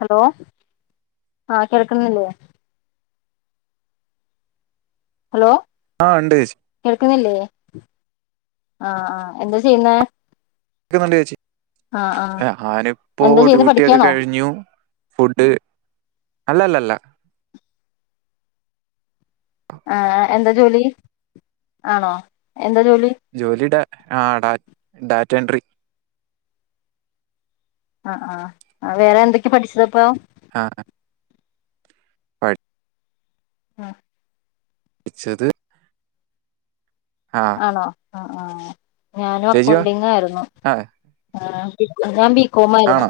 Hello ആഹ് കേൾക്കുന്നില്ലേ hello. ആഹ് ഉണ്ട് ചേചി. കേൾക്കുന്നില്ലേ ആഹ് ആഹ് എന്താ ചെയ്യുന്നേ നുണ്ട്ചേച്ചി ആഹ് ആഹ് ഞാനിപ്പോ എന്താ ചെയ്യുന്നെ ഡ്യൂട്ടിയൊക്കെ പഠിക്കാണോ കഴിഞ്ഞു. ഫുഡ് അല്ല അല്ല അല്ല. ആഹ് എന്താ ജോലി ആണോ എന്താ ജോലി ജോലി ഡ ആഹ് ഡാ ഡാറ്റ എൻട്രി. ആഹ് ആഹ് ആഹ് വേറെ എന്തൊക്കെ പഠിച്ചത്പ്പം. ആഹ് അഹ് [unintelligible] ഉം ഇച്ചത്. ആണോ ആഹ് ആഹ് ഞാനും ചേച്ചിയോ അക്കൗണ്ടിങ്ങാരുന്നു ആ ആഹ്. ഞ ബി കോമായിരുന്നു. ആണോ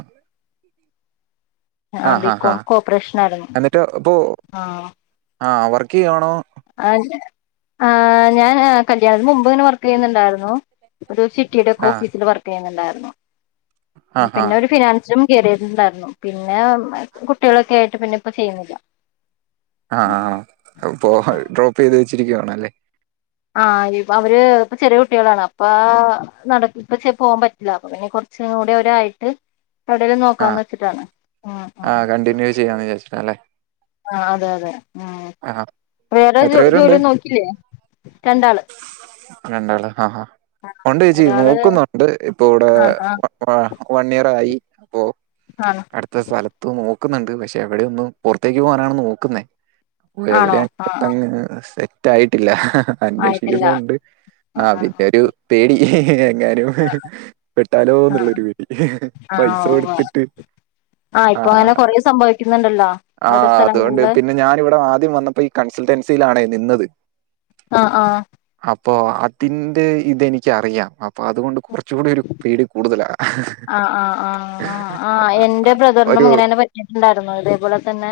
ആഹ് ഹാ ഹാ കോപ്പറേഷൻ ആയിരുന്നു എന്നിട്ട് ഇപ്പോ ആഹ് വർക്ക് ചെയ്യവാണോ ആഹ് ആഹ് ഞാന് കല്യാണത്തിന് മുമ്പ് ഇങ്ങനെ വർക്ക് ചെയ്യുന്നുണ്ടായിരുന്നു ഒരുപക്ഷെ. ആ കിടക്കോഫീസിൽ വർക്ക് ചെയ്യ്ന്ന്ണ്ടാരുന്നു ആ ഹാ പിന്നെ ഒരു ഫിനാൻസ- ജും കേറീണ്ടുണ്ടാർന്നു പിന്നെ കുട്ടികളൊക്കെ ആയിട്ട് പിന്നെ ഇപ്പ ചെയ്യുന്നില്ല. ആഹ് ആഹ് ആഹ് അപ്പൊ ഡ്രോപ്പ് ചെയ്ത് വെച്ചിരിക്കുവാണല്ലേ? ആഹ ഇബ അവര് ഇപ്പ ചെറിയ കുട്ടികളാണ് അപ്പോ. നടക്കും പക്ഷേ പോകാൻ പറ്റില്ല അപ്പൊ പിന്നെ കുറച്ചും കൂടി ഒരായിട്ട്. എവിടേലും നോക്കാന്ന് വെച്ചിട്ടാണ് ഉം അഹ് കണ്ടിനൂ ചെയ്യാന്ന് വിചാരിച്ചിട്ടാ അല്ലേ ആഹ് അതെ അതെ ഉം വേറെ എത്ര ജോ പേരുണ്ട് ജോലിന്നും നോക്കില്ലേ രണ്ടാള്. രണ്ടാള് ആഹാ ഉണ്ടേച്ചി ഒരാള് നോക്കുന്നുണ്ട് ഇപ്പൊ ഇവിടെ. ആഹ് വൺ ഇയർ ആയി ഇപ്പൊ. ആണ്. അടുത്ത സ്ഥലത്ത് നോക്കുന്നുണ്ട് പക്ഷെ എവിടെ ഒന്ന് പുറത്തേക്ക് പോകാനാണ് നോക്കുന്നേ. ഓ ആണോ ആഹ് ആഹ് എവിടെയാണ്ങ്ങ് സെറ്റ് ആയിട്ടില്ല ആയിട്ടില്ല അന്വേഷിക്കുന്നുണ്ട്. ആ ആഹ് ആഹ് പിന്നൊരു പേടി എങ്ങാനും. ആഹ് പെട്ടാലോന്നുള്ളൊരു പേടി ആഹ് പൈസ ആഹ് ഉവ്വ കൊടുത്തിട്ട്. ആഹ് ആ ഇപ്പൊ അങ്ങനെ കൊറേ സംഭവിക്കുന്നുണ്ടല്ലോ ഓരോ ആഹ് അതോണ്ട് സ്ഥലങ്ങളില് പിന്നെ ഞാനിവിടെ ആദ്യം വന്നപ്പോ ഈ കൺസൾട്ടൻസിയിലാണെ നിന്നത് ആഹ് ആ അപ്പോ അതിന്റെ ഇതെനിക്ക് അറിയാം അപ്പൊ അതുകൊണ്ട് കൊർ ച്ചൂടെ ഒരു പേടി കൂടുതലാ അ അ ആ ആ എൻ്റെ ബ്രദറിനും ഒരു ഇങ്ങനെ തന്നെ പറ്റിട്ടുണ്ടായിരുന്നു അതേപോലെ തന്നെ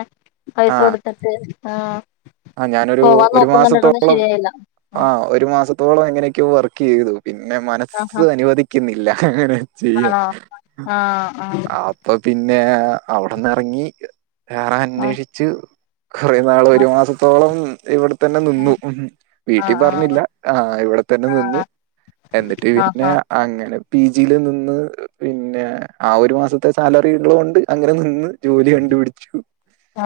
ആ പൈസ കൊടുത്തിട്ട് ആഹ് ആ ഞാനൊരു പോവാൻ ഒരു നോക്കുന്നുണ്ടിട്ടൊന്നും മാസത്തോളം ശരിയായില്ല ആ ആഹ് ഒരു മാസ ത്തോളം എങ്ങനെയൊക്കെയോ വർക്ക് ചെയ്തു പിന്നെ മനസ്സ് ആഹ് അനുവദിക്കുന്നില്ല അങ്ങനെ. ചെയ്യാം ആണോ ആഹ് ആഹ് ആപ്പ് അപ്പ പിന്നെ അവിടന്ന് എറങ്ങി വേറെ അന്വേഷിച്ചു കൊറെ നാള് ഒരു മാസത്തോളം ഇവിടു തന്നെ നിന്നു ആഹ് വീട്ടി ആഹ് പറഞ്ഞില്ല ആ ഇവിട തന്നെ നിന്നു ആഹ് എന്നിട്ട് ആഹ് പിന്നെ ആഹ് അങ്ങനെ പി ജിയില് നിന്ന് പിന്ന ആ ഒരു മാസത്തെ സാലറി ഉള്ളോണ്ട് അങ്ങനെ നിന്ന് ജോലി കണ്ടുപിടിച്ചു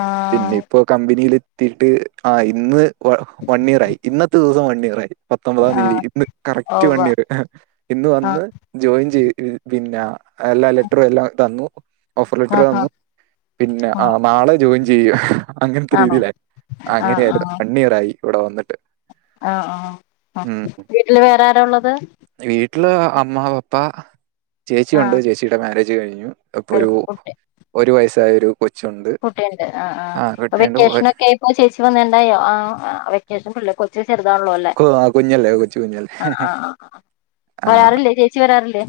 ആഹ് പിന്നെ ഇപ്പോ കംമ്പനിൽ എത്തിട്ട് ആ ഇന്ന് വൺ ഇയർ ആയി ഇന്നത്തെ ദിവസം വൺ ഇയർ ആയി പത്തൊമ്പതാം തീയതി ആഹ് ഇന്ന് കറക്റ്റ് വൺ ഉവ്വ് ഇയറ് ഇന്ന് ആഹ് വന്ന് ജോയിൻ ചെയ് പിന്ന എല്ലാ ലെറ്ററും എല്ലാം തന്നു ഓഫർ ലെറ്റർ ആഹ് വന്നു പിന്നെ ആ ആഹ് നാളെ ജോയിൻ ചെയ്യ അങ്ങനത്തെ ആണോ രീതിയിലായി ആഹ് അങ്ങനെയായിരുന്ന് ആഹ് വണ്ണിയറായി ഇവിടെ വന്നിട്ട് ആഹ് ആ ആ ഉം വീട്ടില് വേറാര ഒള്ളത് വീട്ടില് അമ്മ പപ്പ ചേച്ചിയൊണ്ട് ആഹ് ചേച്ചിയുടെ മാരേജ് കഴിഞ്ഞു അപ്പൊരു കഴിഞ്ഞു കുട്ടി ഒരു വയസ്സായൊരു കൊച്ചുണ്ട് കുട്ടിയുണ്ട് ആ ആ അപ്പൊ കുട്ടിയുണ്ട് ഒ- വെക്കേഷനൊക്കെ ആയപ്പോ ചേച്ചി വന്ന്ണ്ടായോ ആ വെക്കേഷൻ ഫുള്ള് കൊ ച്ച് ചെറുതാള്ളോ അല്ലേ ഓ ആ കുഞ്ഞല്ലേ കൊച്ചു കുഞ്ഞല്ലേ ആ വെരാറില്ലേ ചേച്ചി വെരാറില്ലേ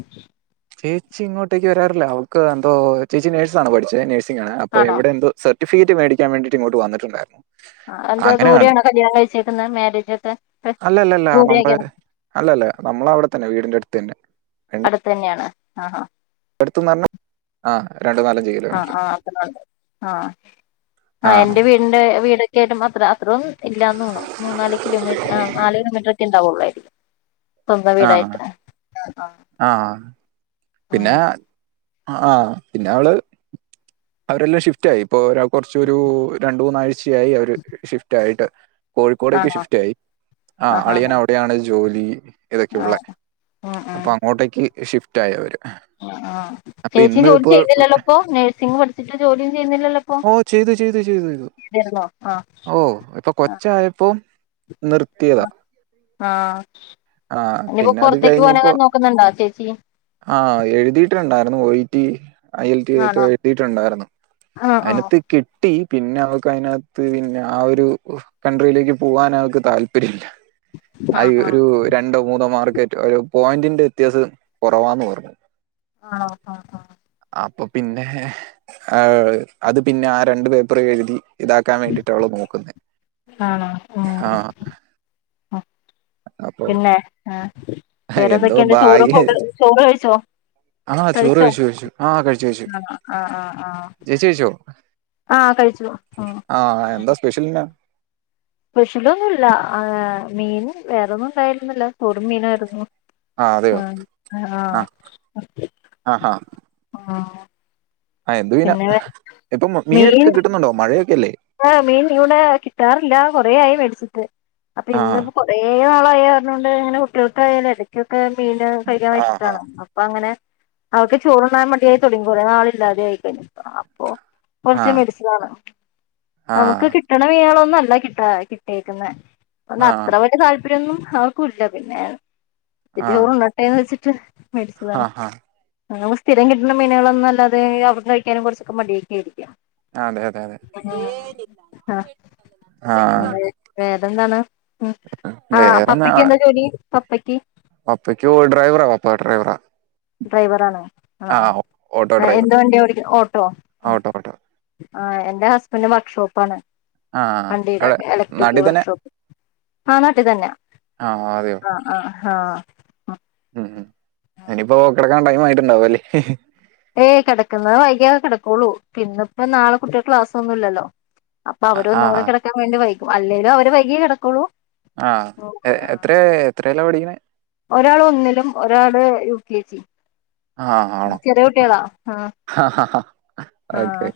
ചേച്ചി ഇങ്ങോട്ടേക്ക് വരാറില്ല അവൾക്ക് എന്തോ ചേച്ചി നേഴ്സിണ് പഠിച്ചെ നേഴ്സ് സിങ് അപ്പോ ആണോ ഇവിടെ എന്തോ സർട്ടിഫിക്കറ്റ് മേടിക്കാൻ വേണ്ടിട്ടിങ്ങോട്ട് വന്നിട്ടുണ്ടായിര്ന്നു ആ എന്താ ദൂരെ ആണോ കല്യാണം കഴിച്ചേക്കുന്നേ മാരേജൊക്കെ അല്ലല്ലല്ല നമ്മള് അല്ലല്ല നമ്മളവിട തന്നെ വീടിന്റെ അടുത്തന്നെ അടുത്തന്നെയാണ് ആഹാ അടുത്തന്ന് പറഞ്ഞ ആ രണ്ട് നാലഞ്ച് വീട് ആ ആ നോക്കുന്നൊണ്ട് ആ ആ എന്റെ വീടിന്റെ വീടൊക്കെ ആയിട്ടും അത്ര അ അത്രോം ഇല്ലാന്ന് തോന്ന്ണ് മൂന്നാല് കിലോമീറ്റ് നാല് കിലോമീറ്ററൊക്കെ ഇണ്ടാവുള്ളായിരിക്കും സ്വന്തം വീടായിട്ട് ആഹ് പിന്ന ഉം ആഹ് പിന്നവള് അവരെല്ലാം ഷിഫ്റ്റായി ഇപ്പോ ഒര് കൊറച്ചൊരു രണ്ട് മൂന്നാഴ്ച്ചയായി അവര് ഷിഫ്റ്റായിട്ട് കോഴിക്കോടേക്ക് ആണോ ഷിഫ്റ്റ് ആയി ആ ആഹാ അളിയനവിടെയാണ് ജോലി ആ ഇതൊക്കെയുള്ള ഉം ഉം അപ്പൊ അങ്ങോട്ടേക്ക് ഷിഫ്റ്റായി അവര് ആ അപ്പൊ ചേച്ചി ഇന്ന് ജോലി ഇപ്പൊ ചെയ്യുന്നില്ലല്ലോ ഇപ്പൊ നേഴ്സിങ് പഠിച്ചിട്ട് ജോലിയൊന്നും ചെയ്യുന്നില്ലല്ലോ ഇപ്പൊ ഓ ചെയ്തു ചെയ്തു ചെയ്തു ചെയ്തിരുന്നോ ആ ഓ ഇപ്പൊ ആ കൊച്ചായപ്പോ നിർത്തിയത ആഹ് ഇനിപ്പോ പിന്നെ അത് പൊർത്തേക്ക് പോകാനെങാനും നോക്കുന്ന്ണ്ടോ ചേച്ചി ആഹ് എഴുതീട്ടുണ്ടായിര്ന്നു വൊയിറ്റി ഐ എൽ ടി എക്ക ആണോ എട്ടീട്ടുണ്ടായിര്ന്നു ആ ആ അനത്ത് കിട്ടി പിന്നെ അവക്ക് അയിനാത്ത് പിന്നെ ആ ഒരു കൺട്രിയിലേക്ക് പോവാൻ ആൾക്ക് താല്പര്യല്ല അയി ആഹ് ഒരു രണ്ടോ മൂന്നോ മാർക്കറ്റ് ഒരു പോയിന്റിന്റെ വ്യത്യാസം കൊറവാന്ന് പറഞ്ഞു ആണോ ആഹ് ആഹ് അപ്പൊ പിന്നെഹ് ആ അത് പിന്നെ ആ രണ്ട് പേപ്പറെഴുതി ഇതാക്കാൻ വേണ്ടിട്ടാവള് നോക്കുന്നെ ആഹ് ആഹ് ആഹ് പിന്നെ ആ എന്തോ വേറെന്തൊക്കെണ്ട് ചോറ് ഫുഡ് ചോറ് കഴിച്ചോ ആഹ് ചോറ് കഴിച്ചോ കഴിച്ചു കഴിച്ചു ആ കഴിച്ചു കഴിച്ചു ആഹ് ആഹ് ആഹ് ആഹ് ചേച്ചി കഴിച്ചോ ആഹ് കഴിച്ചു ഉം ആഹ് എന്താ സ്പെഷ്യൽന് സ്പെഷലൊന്നുല്ല ആ മീൻ വേറൊന്നും ഉണ്ടായിരുന്നില്ല ചോറും മീനായിരുന്നു ആ അതെയോ ആഹ് ആ ആഹ് ആ ഹാ ആഹ് ആ എന്ത് മീന പിന്നെ ഇപ്പ മീനൊക്കെ കിട്ടുന്നുണ്ടോ മഴയൊക്കെയല്ലേ ആ മീൻ ഇവിടെ കിട്ടാറില്ല കൊറേ ആയി വേടിച്ചിട്ട് അപ്പൊ ആ ഇന്ന് കൊറേ നാളായ കാരണോണ്ട് ങ്ങനെ കുട്ടികൾക്കായാലും എടക്കൊക്കെ മീന് കഴിക്കാൻ ആ ഹാ ഇഷ്ടാണ് പ്പാങ്ങനെ അവക്ക് ചോറുണ്ണാൻ മടിയായി തൊടങ്ങി കുറേനാളില്ലാതെയിക്കഴിഞ്ഞപപ്പോ അപ്പൊ ആ കൊറച്ച് മെഡിസിനാണ് ആ നമുക്ക് കിട്ടണ മീനുകളൊന്നും അല്ല കിട്ടാ കിട്ടിയേക്കുന്നേ ആ അത്ര വലിയ താല്പര്യം ര്യൊന്നും അവർക്കുല്ല പിന്നെ ആ ഇത്തിരി ചോറുണ്ണട്ടെന്ന് വെച്ചിട്ട് ആ മേടിച്ചതാണ് ഹാ നമുക്ക് സ്ഥിരം കിട്ട്ണ മീനുകളൊന്നും അല്ലാതെ അവർക്ക് കഴിക്കാനും കൊറച്ചൊക്കെ മടിയൊക്കെ ആയിരിക്കാം ആഹ് അതെ അതെ അതെ ആ ആഹ് വേറെന്താണ് ഉം ആഹ് പപ്പയ്ക്കെന്താ ജോലി പപ്പയ്ക്ക് പപ്പക്ക് ഓൾഡ് ഡ്രൈവറാ പപ്പ ഡ്രൈവറാ ഡ്രൈവറാണോ ആ ഓട്ടോ ആഹ് ഡ്രൈവർ എന്ത് വണ്ടിയാ ഓടിക്കുന്ന് ഓട്ടോ ഉം ഓട്ടോ ഓട്ടോ ആഹ് എന്റെ ഹസ്ബൻ്റ് വർക്ക്ഷോപ്പാണ് ആ വണ്ടീടെ എവിടെ ഇലക്ട്രിക്ക് നാട്ടിൽ തന്നെ വർക്ക്ഷോപ്പ് ആ നാട്ടി തന്നെ ആഹ് അതെയോ അഹ് അഹ് ആഹ് ഉം ഇനിയിപ്പോ കെടക്കാൻ ടൈമായിട്ടുണ്ടാവും അല്ലേഹ് ഏയ് കെടക്കുന്നത് വൈകിയാ കിടക്കൂള്ളൂ പിന്നിപ്പ നാളെ കുട്ട്യൾക്ക് ക്ലാസ്സൊന്നുല്ലല്ലോ അപ്പൊ അവര് ആ ഒന്നും കൂടെ കെടക്കാൻ വേണ്ടി വൈകും അല്ലേലും അവര് വൈകിയേ കെടക്കൊള്ളൂ ആഹ് എത്രയ എത്രേലാ പഠിക്ക്ണെ ഒരാളൊന്നിലും ഒരാള് യു കെ ജി ആഹ് ആണോ ചെറിയ കുട്ടികളാ ആഹ് ഓക്കെ ആഹ്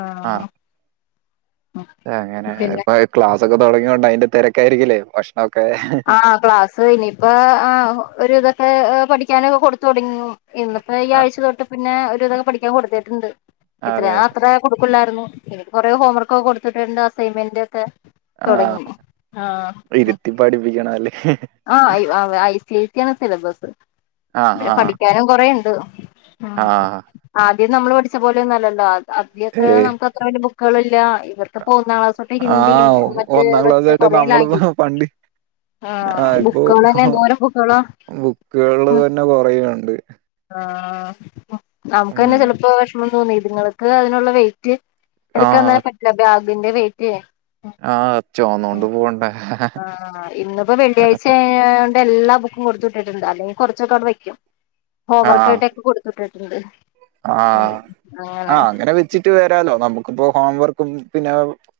ആഹ് അങ്ങനെ പിന്നെ ഇപ്പൊ ക്ലാസൊക്കെ തൊടങ്ങിയോണ്ട് അയിന്റെ തിരക്കായിരിക്കില്ലേ ഭക്ഷണൊക്കെഹ് ആ ക്ലാസ്സ് ഇനിയിപ്പ ആ ഒരുവിദൊക്കെ പഠിക്കാനൊക്കെ കൊടുത്തൊടങ്ങി ഇന്നിപ്പോ ഈ ആഹ് ആഴ്ച തൊട്ട് പിന്നെ ഒരുവിതൊക്കെ പഠിക്കാൻ കൊടുത്തിട്ടുണ്ട് ഇത്ര അതെ അതെ അത്ര കൊടുക്കൂല്ലാരുന്നു ഇനി കൊറേ ഹോംവർക്ക് ഒക്കെ കൊടുത്തിട്ടുണ്ട് അസൈൻമെന്റക്കെ ആഹ് ഇരുത്തി പഠിപ്പിക്കണം അല്ലേഹ് ആ ഐവ ഐ സി ഐ സി ആണ് സിലബസ് ആഹ് പിന്നെ ആഹ് പഠിക്കാനും കൊറെണ്ട് ഉം ആഹ് ആദ്യം നമ്മള് പഠിച്ച പോലൊന്നും അല്ലല്ലോ ആ ആദ്യൊക്കെ ഏയ് നമുക്കത്ര വല്യ ബുക്കുകള്ല്ല ഇവർക്ക്പ്പോ ഒന്നാം ക്ലാസൊട്ടെ ഹിന്ദിയും മറ്റേ പ്പൊന്നാം ഇതൊക്കെ ക്ലാസായിട്ട് കൊറേ നമ്മള് ലാംഗ്വേജ് ഹ് പണ്ടി ആഹ് [unintelligible] ഇപ്പോ എന്തോരം ബുക്കുകളാ ബുക്കുകളന്നെ കൊറെയൊണ്ട് ആ നമുക്ക് തന്നെ ഉം ചെലപ്പോ വെഷമം തോന്നി ഇത്ങ്ങൾക്ക് അതിനുള്ള വെയിറ്റ് എടുക്കാൻ ആഹ് തന്നെ പറ്റില്ല ബ്യാഗിന്റെ വെയ്റ്റേ ആഹ് ചൊമന്നോണ്ട് പോവണ്ടേ ൻ്റെ എല്ലാ ബുക്കും കൊടുത്ത് വിട്ടിട്ടുണ്ട് അല്ലെങ്കിൽ കുറച്ചൊക്കെ അവിടെ വയ്ക്കും ഹോം വർക്കായിട്ടൊക്കെ കൊടുത്തു വിട്ടിട്ടുണ്ട് ആഹ് ആഹ് അങ്ങനെ വെ ച്ചിട്ട് വരാലോ നമുക്കിപ്പോ ഹോം വർക്കും പിന്നെ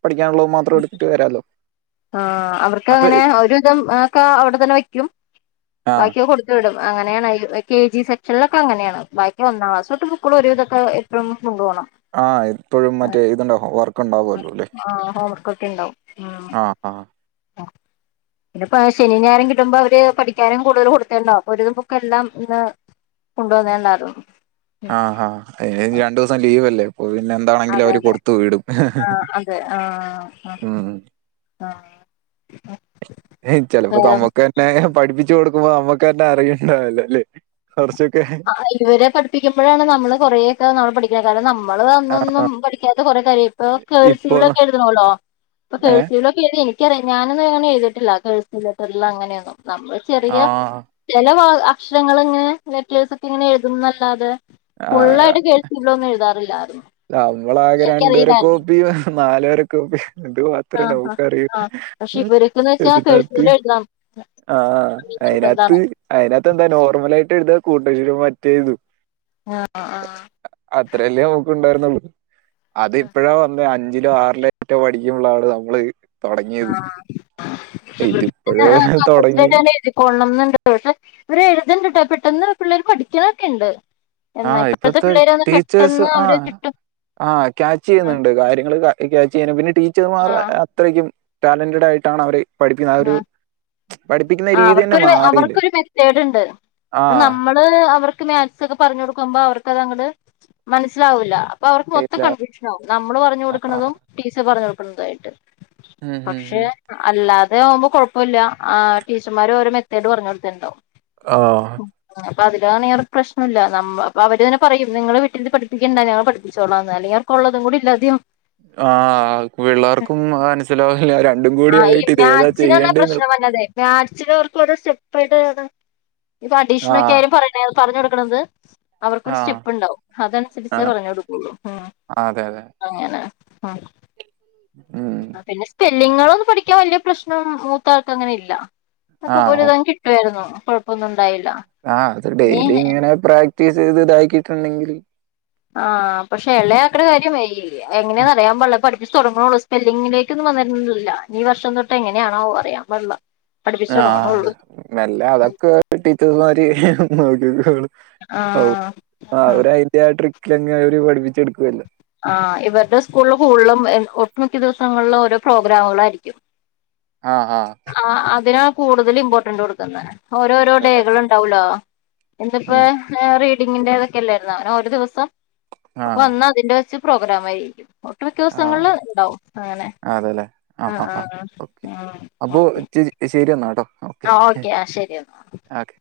പഠിക്കാനുള്ളതും മാത്രം എടുത്തിട്ട് വരാല്ലോ ആഹ് അവർക്ക് അങ്ങനെ ഒരുവിധം ഒക്കെ അവിടെ തന്നെ വയ്ക്കും ആഹ് ബാക്കിയെ കൊടു വിടും അങ്ങനെയാണ് ഈ കെ ജി സെക്ഷനിലൊക്കെ അങ്ങനെയാണ് ബാക്കി ഒന്നാം ക്ലാസ് തൊട്ട് ബുക്കുകൾ ഒരുവിധൊക്കെ തും കൊണ്ട് പോണം ആഹ് ഇപ്പോഴും മറ്റേ ഇതുണ്ടാവും വർക്ക് ഉണ്ടാവുമല്ലോ അല്ലേ ക്ക് ഒക്കെ ഉണ്ടാവും ഉം ആഹ് ആഹ് ആഹ് പിന്നപ്പ ശനിയും ഞായറും കിട്ടുമ്പോ അവര് പഠിക്കാനും കൂടുതൽ കൊടുത്തുണ്ടാവും അപ്പോൾ ഒരുവിതം ബുക്കെല്ലാം ഇന്ന് കൊണ്ട് വന്നുണ്ടായിരുന്നു ആഹ് ആഹ് അയ്നുഷം രണ്ടു ദിവസം ലീവ് അല്ലേ പോ പിന്നെ എന്താണെങ്കിലും അതെ അവര് അതെ കൊടുത്തുവിടും ആ ഉം ആഹ് ഏഹ് ചിലപ്പോ നമ്മക്ക് തന്നെ പഠിപ്പിച്ചു കൊടുക്കുമ്പോ നമ്മക്ക് തന്നെ അറിയുണ്ടാവില്ലല്ലേ കുറച്ചൊക്കെ ആഹ് ഇവരെ പഠിപ്പിക്കുമ്പോഴാണ് നമ്മള് കൊറയൊക്കെ നമ്മള് പഠിക്കുന്നത് കാരണം നമ്മള് അന്നൊന്നും ആഹ് പഠിക്കാതെ കൊറെ കാര്യ ഇപ്പൊ ഇപ്പൊ കഴ്സീവിലൊക്കെ എഴുതണോല്ലോ അപ്പൊ ഏഹ് കഴ്സീവിൽ ഒക് എനിക്കറിയാം ഞാനൊന്നും എങ്ങനെ എഴുതിയിട്ടില്ല കഴ്‌സീവ് ലെറ്ററിൽ അങ്ങനെയൊന്നും നമ്മൾ ചെറിയ ആഹ് ചില വാ അക്ഷരങ്ങള് ഇങ്ങനെ ലെറ്റേഴ്‌സ് ഒക്കെ ഇങ്ങനെ എഴുതുന്ന് അല്ലാതെ ആഹ് ഫുള്ളായിട്ട് കഴ്‌സീവിലൊന്നും എഴുതാറില്ലായിരുന്നു നമ്മളാകെ രണ്ട് വര എനിക്കറിയില്ലായിരുന്നു കോപ്പിയും നാലുവര കോപ്പി അതു മാത്രേ ആഹ് ആഹ് നമുക്ക് അറിയൂ ആഹ് പക്ഷെ ഇവരൊക്കന്ന് വെച്ചാ കഴ്‌സീവിൽ എഴുതണം ആഹ് അതിനാത്ത് നിർബന്ധാണ് അതിനാത്തെന്താ മോർമലയിട്ട് എഴുതാ കൂട്ടക്ഷരം മറ്റേതു ആഹ് ആഹ് അത്രല്ലേ നമുക്ക് ഉണ്ടായിരുന്നുള്ളു അത് എപ്പോഴാ വന്നേ അഞ്ചിലോ ആറിലോ മറ്റോ പഠിക്കുമ്പോളാണ് നമ്മള് തുടങ്ങിയത് ഇവർക്ക് ഇതിപ്പോഴേ തുടങ്ങി പിന്നെ [inaudible] എഴുതികോളണന്നുണ്ട് ട് ഇവര് എഴുതുണ്ട്ട്ടോ പെട്ടെന്ന് പിള്ളേർ പഠിക്കണൊക്കെ ഉണ്ട് ആ എന്നാ ഇപ്പോഴത്തെ ഇപ്പത്തെ പിള്ളേര് ഒന്ന് പെട്ടെന്ന് അവര് കിട്ടും ആഹ് ക്യാച്ച് ആഹ് ചെയ്യുന്നുണ്ട് കാര്യങ്ങള് ക്യാച്ച് ചെയ്യാനും പിന്നെ ടീച്ചർമാർ അത്രയ്ക്കും ടാലൻ്റിട് ആയിട്ടാണ് അവര് പഠപ്പിക്കുന്നത് ആഹ് ഒരു പഠിപ്പിക്കുന്ന ആഹ് രീതി തന്നെ അവർക്കൊരു മാറിയില്ലേ അവർക്കൊരു മെത്തേഡ് ഉണ്ട് ആ അത് നമ്മ നമ്മള് അവർക്ക് മാക്സ് ഒക്കെ പറഞ്ഞു കൊടുക്കുമ്പോ അവർക്കത് അങ്ങട് മനസ്സിലാവൂല്ല അപ്പൊ അവർക്ക് മൊത്തം ഇല്ല കൺഫ്യൂഷനാകും നമ്മള് പറഞ്ഞു ആ കൊടുക്കണതും ടീച്ചറ് പറഞ്ഞു കൊടുക്കുന്നതുംമായിട്ട് ഉം ഉം പക്ഷെ ഉം. അല്ല അവര് ആവുമ്പോ കുഴപ്പമില്ല ആഹ് ടീച്ചർമാര് ഓരോ മെത്തേഡ് പറഞ്ഞു കൊടുത്തിണ്ടാവും ആഹ് അപ്പൊ അതിലാണേറെ പ്രശ്നമില്ല നമ്മ അപ്പൊ അവര് തന്നെ പറയും നിങ്ങള് വീട്ടിൽ പഠിപ്പിക്കണ്ട ഞങ്ങ പഠിപ്പിച്ചോളാന്ന് അല്ലെങ്കി കൊള്ളതും കൂടി ഇല്ലാതെ ആവും ആഹ് പിള്ളേർക്കും മനസ്സിലാവയില്ല രണ്ടും കൂട ആയിട്ട് ഇത് ഏതാ മാക്സിനാണാ ചെയ്യേണ്ടത് പ്രശ്നം വരുന്നത് മാക്സിന് അവർക്കു ഓരേ സ്റ്റെപ്പായിട്ട് ആണ് ഇപ്പൊ അഡീഷൻ ആ ഒക്കെ ആരും പറയ ഏഹ് പറഞ്ഞു കൊടുക്കണത് അവർക്കൊരു ആ സ്റ്റെപ്പ് ഉണ്ടാവും ആ അതനുസരിച്ചേ പറഞ്ഞു കൊടുക്കുള്ളൂ അതെ അതെ അങ്ങനെ ഉം ഉം പിന്നെ സ്പെല്ലിങ്ങുകളൊന്നും പഠിക്കാൻ വലിയ പ്രശ്നം മൂത്ത ആൾക്ക് അങ്ങനെ ഇല്ല ആ ഒക്കെ പോല ഓ ഇതങ്ങ്കിട്ടുവായിരുന്നു കൊഴപ്പൊന്നും ഉണ്ടായില്ല ആഹ് അത് നീ ഡെയിലി ഇങ്ങനെ പ്രാക്ടീസ് ചെയ്ത് ഇതാക്കിയിട്ടുണ്ടെങ്കിൽ ആഹ് പക്ഷെ ഇളയ ആക്കടെ കാര്യം എങ്ങനെയാ എന്ന് അറിയാാൻ പാടില്ല പഠിപ്പിച്ച് തുടങ്ങണേ ഉള്ളു സ്പെല്ലിങ്ലേകൊന്നും വന്നിരുന്നില്ല ഇനി ഈ വർഷം തൊട്ട എങ്ങനെയാണോ ആവോ അറിയാൻ പാടില്ല പഠിപ്പിച്ച് ആഹ് തുടങ്ങണുള്ളൂ നല്ല അതൊക്കെ ടീച്ചേഴ്സ്മാര് നോക്കിക്കോളും ആ ഓ ആ അവര്അയ്‌ന്റെ ആ ട്രിക്കിൽ അങ്ങെനെ അവര് പഠിപ്പിച്ച് എടുക്കുവല്ലോ ആ ഇവരുടെ സ്കൂൾ കൂടുതലും ഒട്ടുമിക്ക ദിവസങ്ങളിലും ഓരോ പ്രോഗ്രാമുകളായിയിരിക്കും ആഹ് ആഹ്.. ആ അതിനാണ് കൂടുതൽ ഇമ്പോർട്ടൻറ് കൊടുക്കുന്ന ഓരോരോ അതെല്ലേ. ഡേകൾ ഉണ്ടാവല്ലോ എന്തിപ്പോ ഉം. റീഡിങ്ങിന്റെതൊക്കെ ല്ലെർന്നോ ങ്ങനെ ഒരു ദിവസം ആ അപ്പൊ അന്ന് തിന്റെ വച്ച് പ്രോഗ്രാം ആയിരിക്കും ഒട്ട് മിക്ക ആ ദിവസങ്ങളിൽ ഉണ്ടാവും അങ്ങനെ അതെല്ലേ. ആഹ് ആഹ് ആഹ്.. അപ്പോൾ ഓക്കെ ചേച്ചി ശരി എന്നാൽ കേട്ടോ ആ ഓക്കെ ആ ശരി എന്നാ.. ഓക്കെ..